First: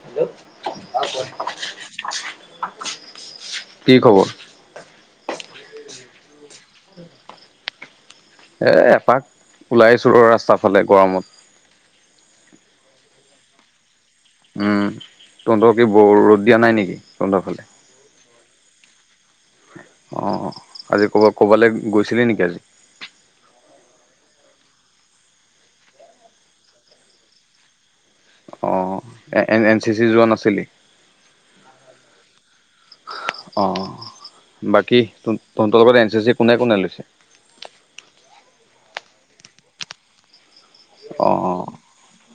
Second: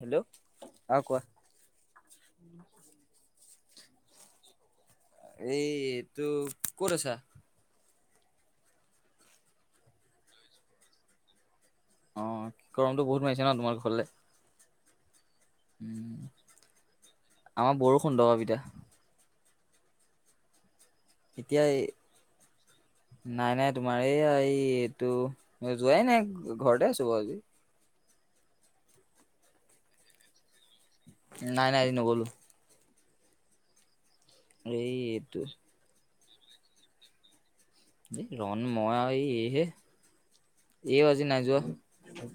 Hello অ কোৱা কি খবৰ? এইটো ক'ত আছা? এ এপাক ওলাইছো ৰ ৰাস্তা ফালে গৰমত। অ' গৰমটো বহুত মাৰিছে ন তোমালোকৰ ফালে? উম, তহঁতৰ কি ৰ'দ দিয়া নাই নেকি তহঁতৰ ফালে? আমাৰ বৰষুণ দবাব এতিয়া অ' আজি ক'ৰবাত এতিয়া ক'বালে এই গৈছিলি নেকি আজি? নাই, নাই তোমাৰ এই এই এইটো যোৱাই নাই ঘৰতে আছো বাৰু আজি। অঁ। এন এন চি চি যোৱা নাছিলি? নাই, নাই আজি নগ'লো। অ' এই বাকী এইটো তহঁতৰ লগত এন চি চি কোনে কোনে লৈছে? ৰন, মই আৰু এইহে, এইও আজি নাই যোৱা।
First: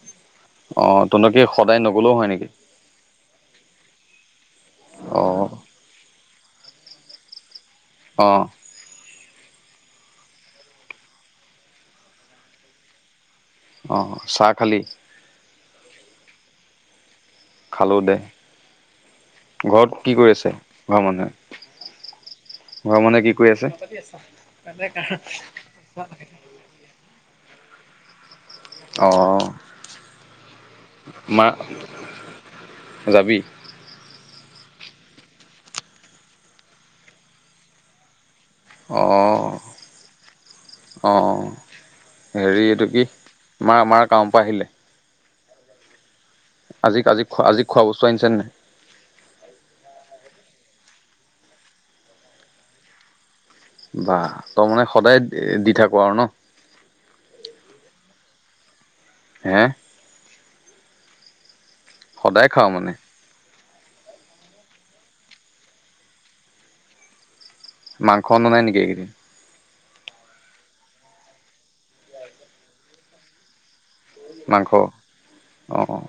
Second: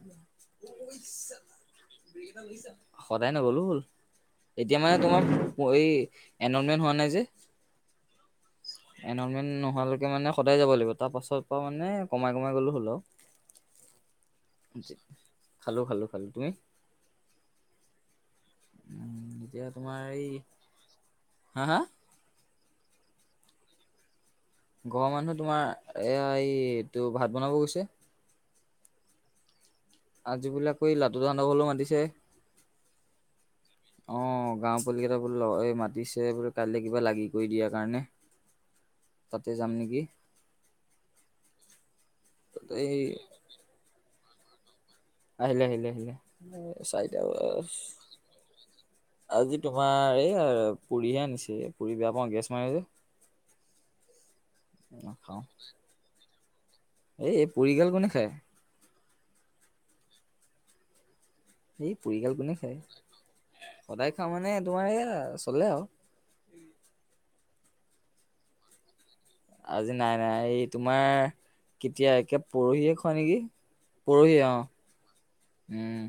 অঁ তহঁতৰ কি সদায় নগ'লেও হয় নেকি? সদায় নগ'লেও হ'ল এতিয়া মানে তোমাৰ অ', এই এনমেণ্ট হোৱা নাই যে অ' এনমেণ্ট নোহোৱালৈকে মানে সদায় যাব লাগিব তাৰ পাছৰ পৰা মানে কমাই কমাই গ'লেও হ'ল আৰু অ', চাহ খালি? খালো খালো খালো তুমি খালো দে উম, এতিয়া তোমাৰ ঘৰত কি এই কৰি আছে ঘৰৰ মানুহে হা হা ঘৰৰ মানুহে কি কৰি আছে ঘৰৰ মানুহে তোমাৰ এয়া এইটো ভাত বনাব গৈছে অ' আজি বোলে আকৌ লাটুবা মা হতঁৰ ঘৰলে মাতিছে যাবি? অ' গাঁৱৰ পোৱালি কেইটা বোলে এই মাতিছে বোলে কাইলে কিবা লাগি কৰি দিয়াৰ কাৰণে [inaudible] তাতে অ' যাম নেকি অ' হেৰি তাতে এইটো এই কি মা মা কামৰ পৰা আহিলে আহিলে আহিলে আহিলে আজি চাৰিটা আজি খোৱা আজি খোৱা বস্তু আনিছে নে নাই আজি তোমাৰ এই পুৰিহে আনিছে পুৰি বেয়া পাওঁ গেছ মাৰে যে বাহ তই মানে সদায় নাখাওঁ দি থাক আৰু ন এই পুৰিগাল কোনে খায় হে এই পুৰিগাল সদায় কোনে খাওঁ খায় মানে সদায় খাওঁ মানে তোমাৰ এয়া চলে আৰু মাংস অনা নাই নেকি এইকেইদিন আজি নাই নাই এই তোমাৰ কেতিয়া একে পৰহিয়ে খোৱা নেকি পৰহিৱে অ মাংস অ উম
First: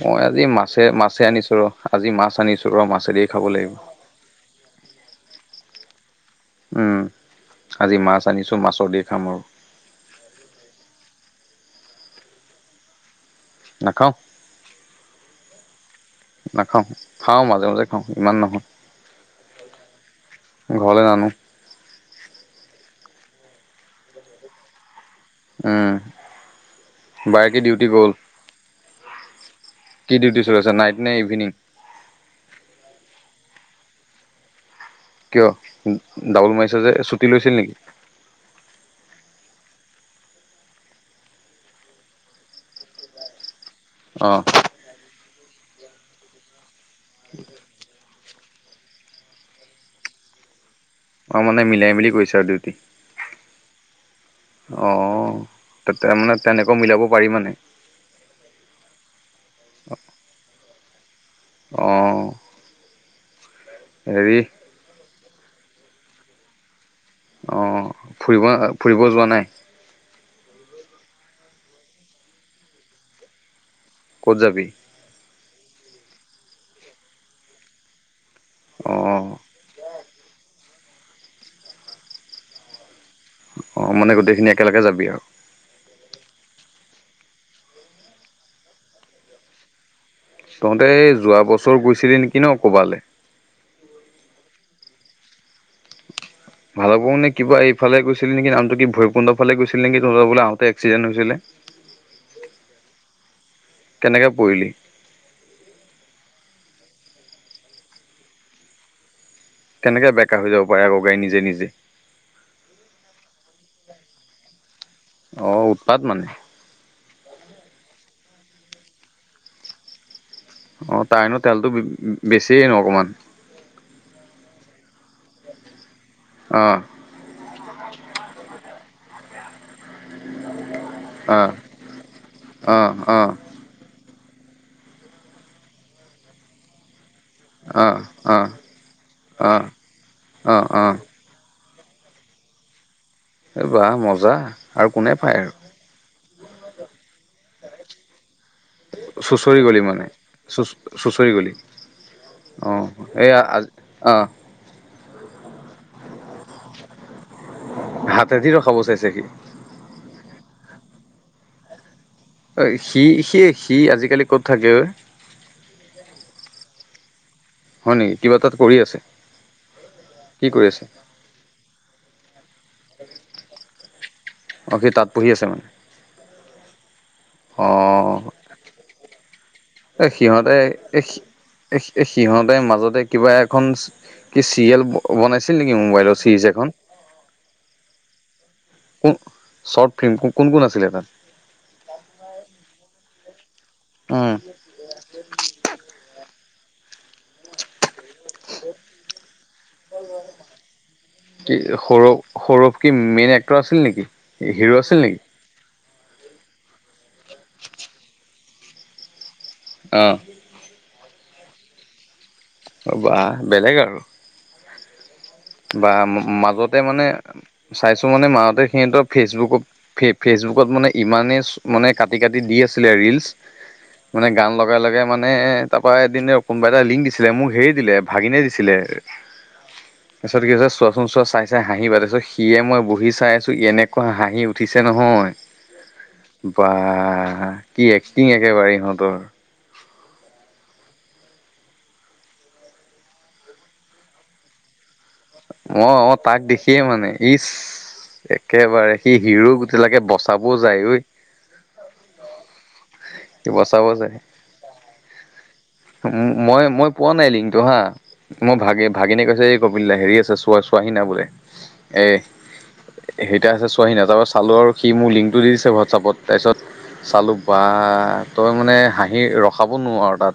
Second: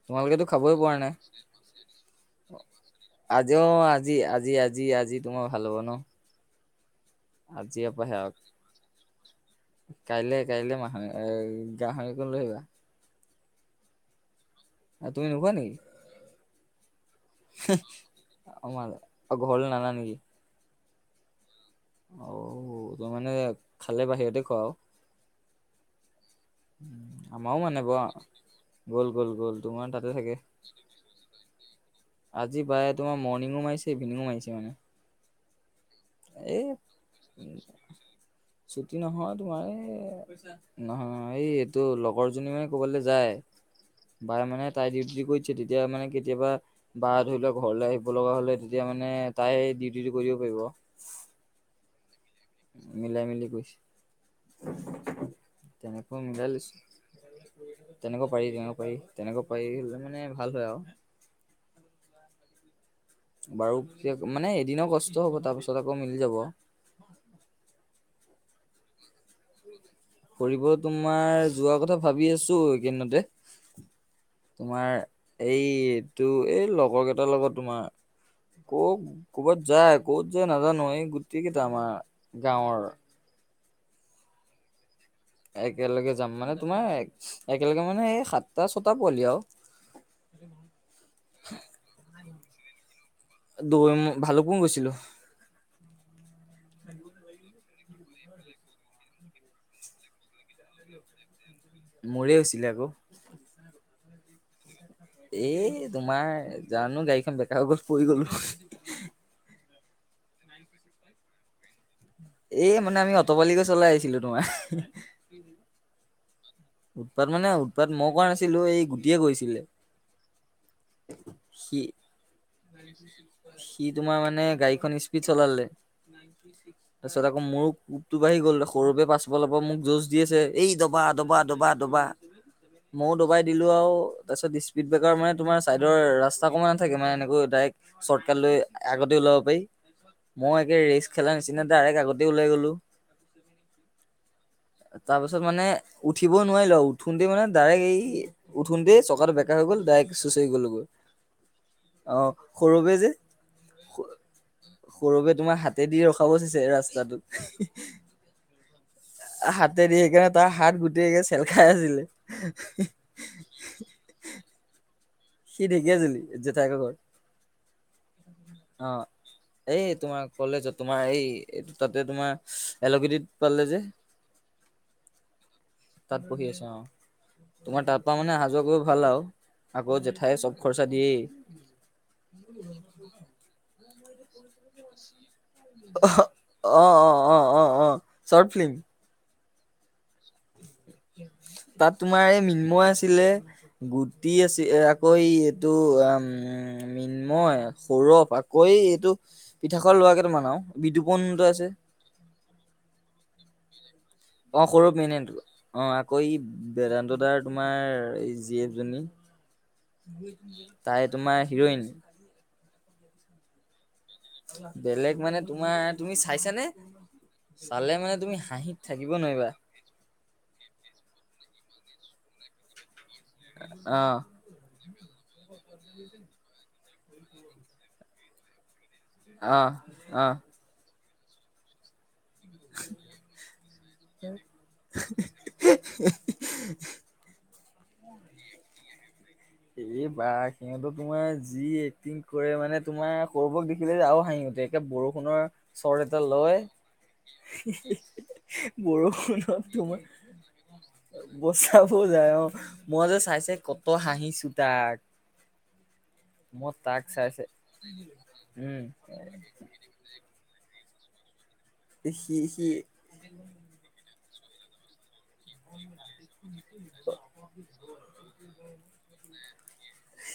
মই তোমালোকেতো আজি খাবই মাছে পৰা নাই মাছে আনিছো ৰ আজি মাছ আনিছো ৰ মাছেদিয়ে খাব আজি অ লাগিব আজি আজি আজি আজি তোমাৰ ভাল হ'ব ন উম আজি পৰা মাছ সেয়া আনিছো মাছৰ দি খাম ৰ কাইলে কাইলে মাহ এ গাহৰি অকন লৈ আহিবা নাখাওঁ তুমি নোখোৱা নেকি নাখাওঁ খাওঁ মাজে মাজে খাওঁ ইমান নহয় তই ঘৰলে নান নেকি ঘৰলৈ নানো অ' তই মানে খালে বাহিৰতে খোৱা আৰু উম আমাও বায়েকে নানে ডিউটি বাও গ'ল গ'ল গ'ল গ'ল তোমাৰ তাতে কি থাকে ডিউটি চলি আছে নাইট নে ইভিনিং আজি প্ৰায় তোমাৰ মৰ্ণিঙো মাৰিছে ইভিনিঙো মাৰিছে মানে কিয় ডাবুল এই মাৰিছ যে ছুটি লৈছিলি নেকি ছুটি নহয় তোমাৰ এয়া নহয় অ' এই এইটো লগৰ জনী মানে ক'ৰবালৈ যায় অ বাৰ মানে তাইৰ ডিউটিটো কৰি দিছে তেতিয়া মানে কেতিয়াবা বা ধৰি লোৱা ঘৰলৈ আহিব লগা হ'লে তেত তেতিয়া মানে তাই ডিউটিটো কৰি দিব পাৰিব অ' মানে মিলাই মিলি কৰিছে আৰু দুইটা মিলাই মেলি কৰিছে অ' তাতে মানে তেনেকে মিলাব পাৰি মানে তেনেকে পাৰি তেনেকে পাৰি তেনেকে পাৰি মানে ধৰি ল‌‌ মানে ভাল হয় আৰু অ' বাৰু হেৰি মানে এদিনৰ কষ্ট হ'ব তাৰ পিছত আকৌ মিলি যাব অ ফুৰিব ফুৰিব যোৱা নাই? ফুৰিব তোমাৰ যোৱা কথা ভাবি আছো এইকেইদিনতে। ক'ত যাবি তোমাৰ এইটো এই লগৰ কেইটাৰ লগত তোমাৰ অ ক'ত ক'বাত যায় ক'ত যায় নাজানো এই গুটেই কেইটা আমাৰ গাঁৱৰ অ মানে গোটেইখিনি একেলগে যাবি আৰু। একেলগে যাম মানে তোমাৰ একেলগে মানে এই সাতটা-ছটা পোৱালি আৰু। তহঁতে যোৱা বছৰ গৈছিলি নেকি ন কবালে। দৈ মু ভালোকোং গৈছিলো। ভালকং নে কিবা এইফালে গৈছিলি নেকি নামটো কি ভৰিকুণ্ডফালে গৈছিলি নেকি তহঁতৰবোলে আহোতে এক্সিডেণ‌ হৈছিলে। মোৰে হৈছিলে আকৌ। কেনেকৈ পৰিলি? এ তোমাৰ জানো গাড়ীখন বেকা‌ হৈ গ'ল পৰি গ'লো। কেনেকে বেকা হৈ যাব পাৰে আকৌ গাড়ী নিজে নিজে। এই মানে আমি অটপালিকে চলাই আহিছিলো তোমাৰ। অ উৎপাত মানে। উৎপাত মানে উৎপাত মই কৰা নাছিলো এই গুটিয়ে কৰিছিলে। অ তাইন তেলতো সি বেছিয়ে ন অকমান। সি তোমাৰ মানে গাড়ীখন স্পীড চলালে। অ। তাৰ পিছত আকৌ মোৰো [unintelligible] বাঢ়ি গ'ল সৰুকে পাছফালৰ পৰা মোক যৌছ দি আছে, এই অ দবা-দবা-দবা-দবা। অ ময়ো অ দবাই দিলো আৰু তাৰপিছত স্পীড ব্ৰেকাৰ মানে তোমাৰ চাইডৰ ৰাস্ত কমা থাকে মানে এনেকৈ অ ডাইৰেক্ট অ শ্বৰ্টকাট লৈ আগতে ওলাব পাৰি, অ', ময়ো অ', একে অ', ৰেছ খেলা নিচিনা ডাইৰেক্ট আগতে ওলাই গ'লো। এ‌‌ বা মজা। আৰু কোনে পায় তাৰপিছত আৰু মানে উঠিবও নোৱাৰিলো, উঠোতে মানে ডাইৰেক্ট এই উঠোন তেই চকাটো বেকা হৈ গ'ল ডাইক চুঁচৈ গ'লগৈ। পৰি গলি, অ এইয়া আজি অ গৌৰবে তোমাৰ হাতে দিয়ে ৰখাব চিছে ৰাস্তাটোত। হাতেদি ৰখাব চাইছে সি। হাতে দিয়ে সেইকাৰণে তাৰ হাত গোটেই চেলখাই আছিলে। অ সি-সি-সি আজিকালি ক'ত থাকে ঐ? সি ঢেকীয়া জুলিত জোঠাইক ঘৰত। হয় নেকি কিবা তাত কৰি অ আছে এই তোমাৰ কি কৰি কলেজত আছে? তোমাৰ এই এই তাতে তোমাৰ এলকিটিত পালে যে অ সি তাত পঢ়ি আছে মানে। তাত পঢ়ি আছে অ, তোমাৰ তাৰ পা অ', মানে অহা যোৱা কৰি ভাল আও আকৌ যে সিহঁতে এই এ এই সিহঁতে মাজতে কিবা এখন কি চিৰিয়েল বনাইছে ছিল নেকি মোবাইলৰ চিজ অ এখন। অ অ অ অ চৰ্ট ফ্লিম কোন, শ্বৰ্ট ফিল্ম কোন কোন আছিলে তাত? তাত তোমাৰ এই মিন্ময় আছিলে, গুটি উম। আছিল এ কঐ এটো মৃন্ময় সৌৰভ আকৌ এইটো পিঠাখোৱা লোৱাকেইটা মান আও। বিতুপনটো কি আছে। সৌৰভ সৌৰভ কি মেইন এক্টৰ আছিল নেকি অ হিৰো সৌৰভ আছিল মেইন নেকি? এ অ আকৌ এই বেদান্ত দাৰ তোমাৰ এই জি এফ জনী তাই তোমাৰ হিৰইন অ' বাহ বেলেগ আৰু বেলেগ মানে তোমাৰ বা তুমি চাইছানে? মাজতে মানে চালে চাইছোঁ মানে তুমি মাহতে হাঁহিত সিহঁতৰ থাকিব নোৱাৰিবা ফেচবুকত ফে ফেচবুকত মানে ইমানেই মানে কাটি কাটি দি আছিলে ৰিলচ অ', মানে গান লগাই লগাই মানে তাপা এদিন কোনোবা এটা লিংক দিছিলে মোক হেৰি দিলে ভাগিনে দিছিলে অঁ তাৰপিছত কি কৈছে চোৱাচোন চোৱা চাই চাই হাঁহিবা তাৰপিছত সিয়ে মই বহি চাই আছোঁ এনেকুৱা হাঁহি উঠিছে নহয় এ হে বা কি এক্টিং একেবাৰে ইহঁতৰ এই বাহ সিহঁতে তোমাৰ যি এক্টিং কৰে মানে তোমাৰ সৌৰবক দেখিলে যে আও হাঁহি উঠে এতিয়া বৰষুণৰ অ চৰ্ট অ এটা তাক লয় দেখিয়ে মানে ইচ একেবাৰে সি হিৰো বৰষুণত গোটেইলাকে তোমাৰ বচাবও যায় ঐ বচাব যায় অ মই যে চাই সি চাই বচাব কতৰ যায় হাঁহিছো তাক মই মই তাক পোৱা নাই চাই চাই লিংকটো হা মই উম। ভাগি ভাগিনে কৈছে এই কপিল দা হেৰি চোৱা চোৱা হিনা বোলে সি সি সেইতা আছে চোৱাহি না তাৰপিছত চালো আৰু সি মোৰ লিংক দি দিছে হোৱাটছআপত তাৰপিছত চালোঁ বা তই মানে হাঁহি ৰখাব নোৱাৰ আৰু তাত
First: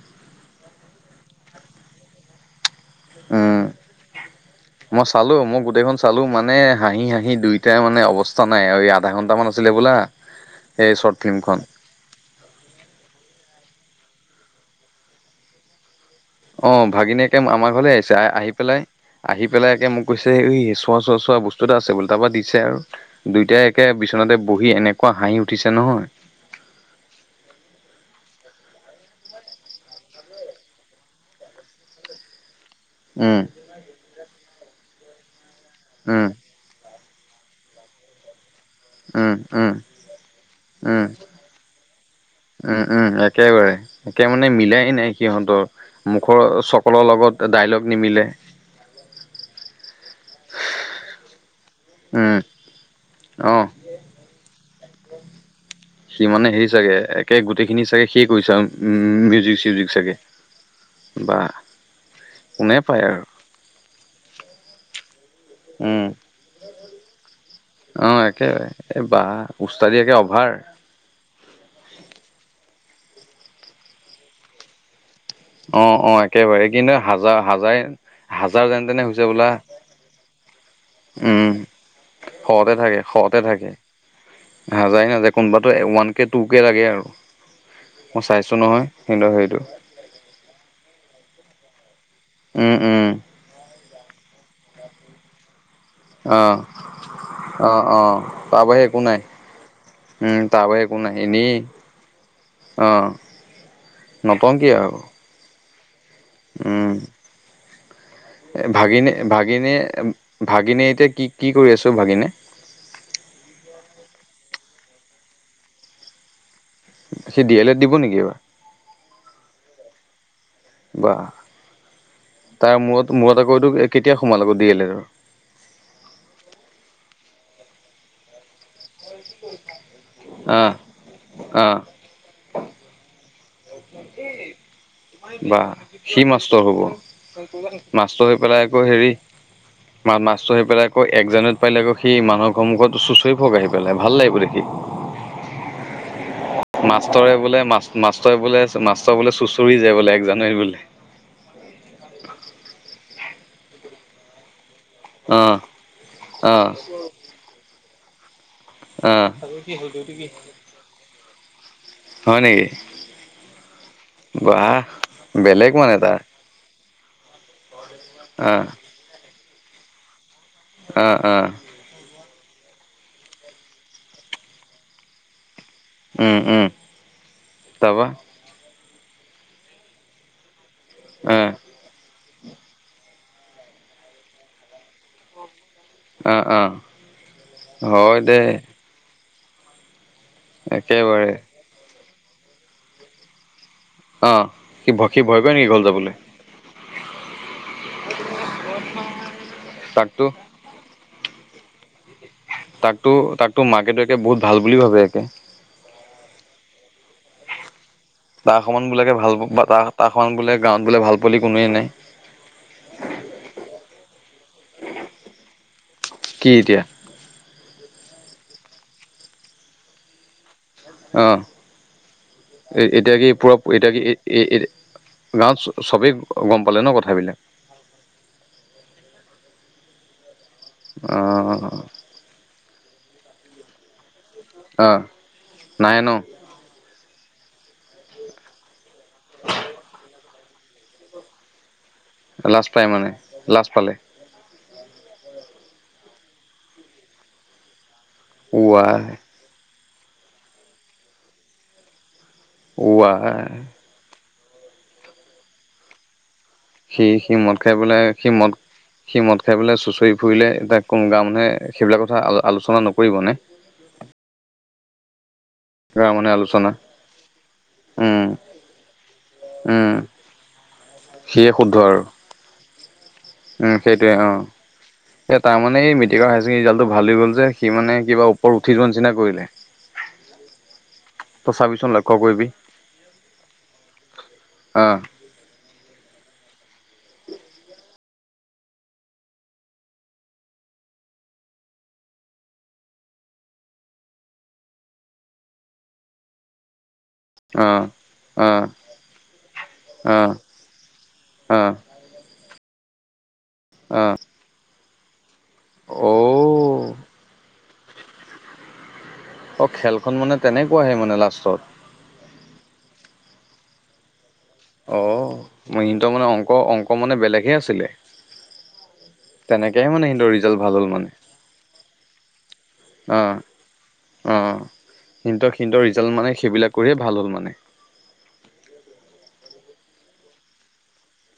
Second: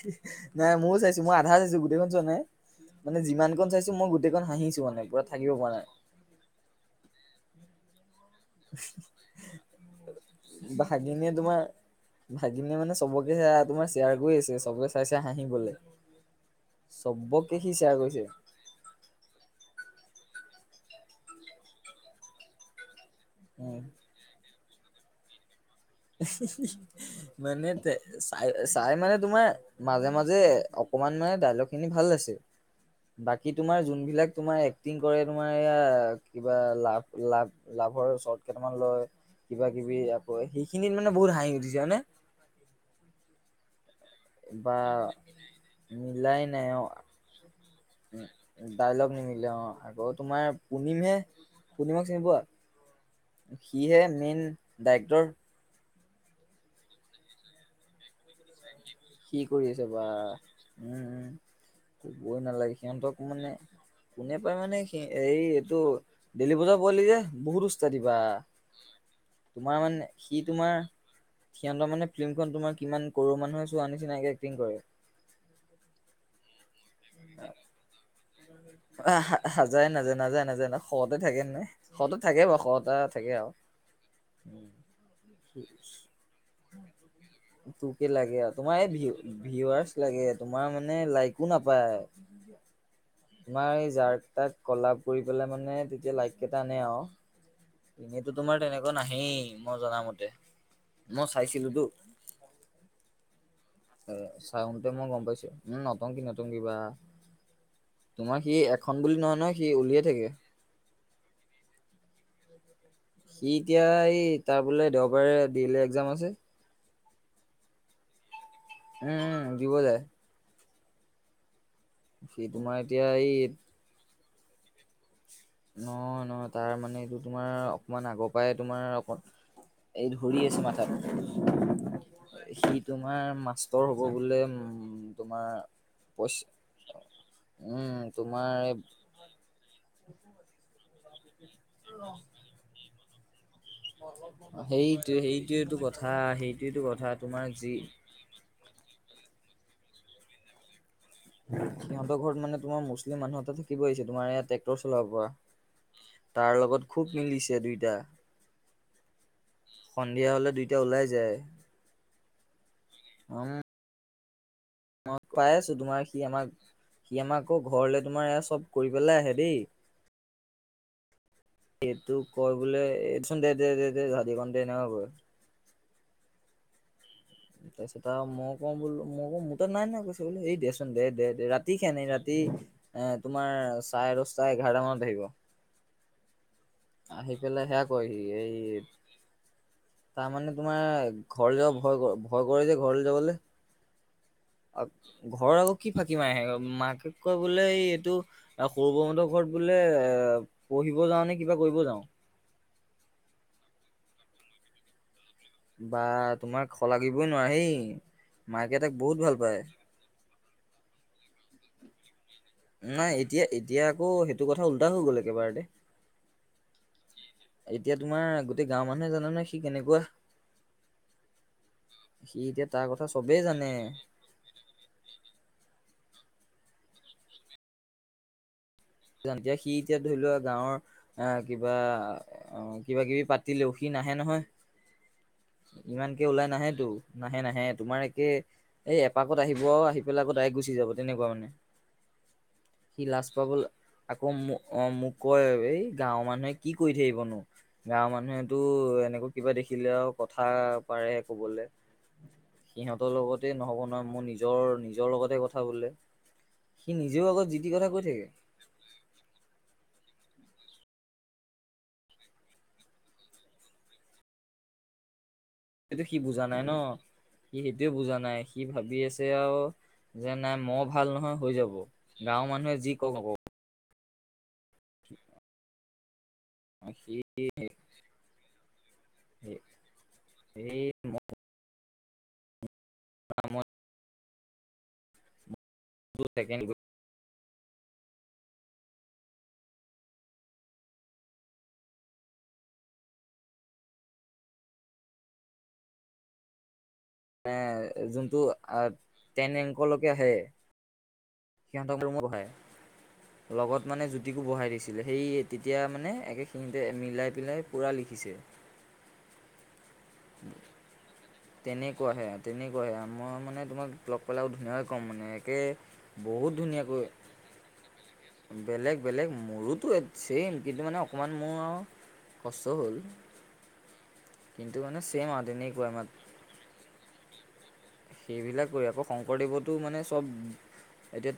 নাই ময়ো চাইছো মই আধা চাইছো গোটেইখন চোৱা নাই মানে যিমান উম কণ চাইছো মই গোটেইখন হাঁহিছো মানে মই পুৰা চালো থাকিব মই পৰা নাই গোটেইখন চালো মানে হাঁহি হাঁহি দুইোটাই মানে অৱস্থা ত নাই আৰু আধা ঘণ্টামান আছিলে বোলা এই চৰ্ট ভাগিনীয়ে তোমাৰ ফিল্মখন ভাগিনীয়ে মানে চবকে তোমাৰ শ্বেয়াৰ কৰি আছে চবই চাই চাই হাঁহিবলৈ অ ভাগিনীয়েকে আমাৰ ঘৰলে আহিছে কৰিছে আহি পেলাই আহি পেলাই একে মোক কৈছে এই চোৱা চোৱা চোৱা বস্তু এটা আছে বোলে তাৰপৰা দিছে আৰু দুইটাই উম, একে বিচনাতে বহি এনেকোৱা হাঁহি উঠিছে নহয় মানে চাই চাই মানে তোমাৰ মাজে মাজে অকমান মানে ডাইলগ খিনি ভাল লাগিছিল উম, বাকী তোমাৰ যোনবিলাক তোমাৰ এক্টিং কৰে তোমাৰ এয়া উম, কিবা লাভ লাভ লাভৰ শ্বৰ্ট কিটামান লয় উম, কিবা উম, কিবি আকৌ সেই তিনদিন উম, মানে বহুত হাঁহি উঠিছে হয়নে উম উম একেবাৰে তে মানে বা মিলাই নাই সিহঁতৰ মিলাই মুখৰ নাই অ'। চকলৰ লগত ডাইলগ নিমিলে ডাইলগ নিমিলে অ আকৌ তোমাৰ পূৰ্ণিমহে পুৰ্ণিমক চিনি উম, পোৱা অ'। সিয়ে মেইন ডাইৰেক্টৰ সি মানে সেই চাগে একে গোটেইখিনি চাগে সিয়ে কৰিছে সি মিউজিক কৰি আছে চিউজিক বা চাগে উম বা ক'বই নালাগে কোনে পায় সিহঁতক আৰু মানে কোনে পাই মানে সি এই টো উম, দেইলী বজাৰ পোৱালি যে বহুত উস্তাদি বা অ', একেবাৰে এই বা তোমাৰ উস্তাদি মানে একে সি অভাৰ। তোমাৰ সিহঁতৰ মানে ফিল্মখন তোমাৰ কিমান কৰুৰ মানুহে চোৱা নিচিনাকে এক্টিং কৰে। অ- অ, একেবাৰে কিন্তু হাজাৰ- হাজাৰ হাজাৰ যেন তেনে অ, হৈছে বোলা নাযায়- নাযায়- নাযায়- নাযায় ন, শতে থাকে। উম, নাই শহতে থাকে বাৰু, শটা থাকে আৰু। হাজাৰে নাযায়। কোনোবাতো ওৱান কে টু কে লাগে আৰু। টু কে মই লাগে চাইছো আৰু। তোমাৰ নহয় এই কিন্তু ভি- সেইটো ভিউৱাৰচ তোমাৰ মানে লাইকো নাপায়। উম, উম, তোমাৰ এই যাৰ তাক কলা কৰি পেলাই মানে, তেতিয়া লাইক অ', কেইটা আনে আৰু। অ', অ', এনেইতো তোমাৰ তাৰ বাহিৰে তেনেকোৱা একো নাই। নাহেই। মই জনা মতে উম, তাৰ বাহিৰে একো নাই মই এনেই চাইছিলোতো অ। এ নতংকি চাওঁতে আৰু মই গম পাইছো ন, নতংকি- নতংকি বা তোমাৰ সি এ এখন বুলি ভাগিনে- নহয় নহয় সি ভাগিনে- উলিয়াই থাকে ভাগিনে এতিয়া কি কি কৰি আছে অ, ভাগিনে। সি এতিয়া এই তাৰ বোলে দেওবাৰে ডি এল এড এক্সাজাম আছে। সি ডি এল এড দিব নেকি এইবাৰ? উম, দিব যায়। বা সি তোমাৰ তাৰ এতিয়া মূৰত- এই মূৰত আকৌ এইটো কেতিয়া সোমাল আকৌ ডি এল এডৰ। নহয়- নহয় তাৰ মানে এইটো তোমাৰ অকমান আগৰ পৰাই তোমাৰ এই ধৰি আছে অ', অ', মাথাতো। সি তোমাৰ মাছ তোৰ হ'বলে উম, বা তোমাৰ সি মাষ্টৰ হ'ব পইচা উম মাষ্টৰ হৈ পেলাই তোমাৰ আকৌ হেৰি মা মাষ্টৰ হৈ পেলাই আকৌ, এক জানুৱাৰীত পাৰিলে আকৌ সি মানুহৰ সন্মুখতো তই ভক আহি পেলাই ভাল লাগিব দেখি। সেইটোৱেতো কথা, সেইটোৱেতো কথা। তোমাৰ যি হয় বোলে মাষ্টৰ বোলে চুঁচৰি যায় বোলে। এক জানুৱাৰী বুলি। সিহঁতৰ ঘৰত মানে তোমাৰ মুছলিম মানুহ এটা থাকিব আহিছে, তোমাৰ ইয়াতে। অটো চলাব পৰা, অ অ তাৰ লগত খোব মিলিছে দুইটা। অ সন্ধিয়া হ'লে দুইটা ওলাই যায়। হয় নেকি? বাহ! অ, পাই বেলেগ আছো, মানে তোমাৰ তাৰ সি আমাক সি আমাক আকৌ ঘৰলৈ তোমাৰ এ অ চব কৰি পেলাই আহে দেই। অ- অ। এইটো কয় বোলে এইচোন দে- দে- দে এনেকা কয়। উম- উম। তাৰপা তাৰপিছত আৰু মই কওঁ বোলো, মই কওঁ মোৰ তাত নাই নহয় কৈছে বোলে। এই দেচোন। ন, দে- দে- অ দে ৰাতি খেনে ৰাতি এ তোমাৰ চাৰে দহটা, এঘাৰটা মানত আহিব। অ- অ। আহি পেলাই সেয়া কয়হি, হয় দে এই তাৰমানে তোমাৰ একেবাৰে ঘৰলৈ যাব ভয়- ভয় কৰে যে ঘৰলৈ যাবলৈ। অ, আ- কি ভয় কৰে ঘৰৰ নেকি আকৌ ঘৰত কি যাবলৈ ফাঁকি মাৰে, আহে মাকে কয় বোলে এই এইটো আৰু সৰু বমতৰ ঘৰত বোলে, এ তাকতো পঢ়িব যাওঁ নে কিবা কৰিব যাওঁ। তাকো- তাকতো মাকহেতে বহুত ভাল বুলি ভাবে। একে বা তোমাক খলাগিবই নোৱাৰি। এই তাৰ সমমান বোলোকে ভাল বা ত, তাৰমান বোলে গাওঁত বোলে, ভাল পোৱালী কোনোৱেই নাই। নাই এতিয়া- এতিয়া আকৌ সেইটো কথা উল্টা হৈ গ'ল একেবাৰেতে। কি এতিয়া? এতিয়া তোমাৰ গোতেই গাঁওৰ মানুহে জানে ন, সি কেনেকুৱা। অ' সি এতিয়া এ, তাৰ কথা এতিয়া কি চবেই পূৰা জানে এতিয়া কি এই- এই গাঁৱত চ-চবেই গম পালে ন, কথাবিলাক? [unintelligible] এতিয়া সি এতিয়া ধৰি লোৱা গাঁৱৰ এ কিবা অ', অ' কিবা-কিবি পাতি লেওঁ সি নাহে নহয়, অ', নাই ন ইমানকে ওলাই নাহে তো। নাহে, নাহে তোমাৰ একে এই এপাকত আহিব আহি পেলাই আকৌ ডাইৰেক্ট গুচি যাব। তেনেকুৱা মানে, লাজ পাই সি মানে লাজ পাবল পালে আকৌ মোক অ' মোক কয়, এই গাঁৱৰ মানুহে কি কৰি থাকিবনো। গাঁৱৰ মানুহেতো ৱাই এনেকৈ কিবা দেখিলে আৰু কথা পাৰে ক'বলে। সিহঁতৰ ৱাই লগতে নহ'ব নহয়, মোৰ নিজৰ, নিজৰ লগতে কথা বোলে। সি, নিজেও সি আগত যি মদ টি খাই কথা বোলে কৈ থাকে সি মদ সি মদ খাই পেলাই চুঁচৰি ফুৰিলে এতিয়া কোনো গাওঁ মানুহে সেইবিলাক কথা আলোচনা নকৰিব নে? সিটো গাঁৱৰ সি মানুহে বুজা নাই ন, আলোচনা সি সেইটোয়ে বুজা উম, নাই, সি ভাবি আছে আওঁ উম, যে নাই মইয় ভাল নহয় সিয়ে হৈ যাব, শুদ্ধ আৰু গাঁওৰ মানুহে যি কওঁক [unintelligible] উম, সেইটয়ে অ' এ তাৰ মানে এই মেট্ৰিকৰ হায়াৰ ছেণ্ডাৰী ৰিজাল্টটো ভাল সি হৈ গ'ল যে সি মানে কিবা উপ উপৰ উঠি যোৱা নিচিনাই কৰিল। হে ত'চাবিচোন লক্ষ্য কৰিবি। [inaudible] অ', [unintelligible] [unintelligible] যোনটো অ আ, টেন এংকলকে আহে অ অ সিহঁত [unintelligible] বহাই, লগত মানে জ্যোতিকো বহাই দিছিলে সেই তেতিয়া মানে একে সিন্তে অ' মিলাই পেলাই পূৰা লিখিছে। অ' খেলখন মানে তেনেকুৱাহে মানে লাষ্টত। তেনেকুৱাহে, তেনেকুৱাহে আৰু মই মানে তোমাক লগ পালেওঁ ধুনীয়াকৈ অ ক'ম মানে একে, সিহঁতৰ মানে অংক বহুত অংক ধুনীয়াকৈ মানে বেলেগহে আছিলে বেলেগ, বেলেগ তেনেকেহে মোৰোতো মানে এক সিহঁতৰ ৰিজাল্ট ছেইম ভাল হ'ল কিন্তু মানে, অকমান মোৰ আৰু কষ্ট হ'ল। কিন্তু মানে ছেইম আৰু অ'সিন্ত, সিন্ত তেনেকুৱাই মাত ৰিজাল্ট মানে সেইবিলাক কৰিয়ে ভাল হ'ল মানে। সেইবিলাক কৰি আকৌ শংকৰদেৱতো মানে চব এতিয়াটো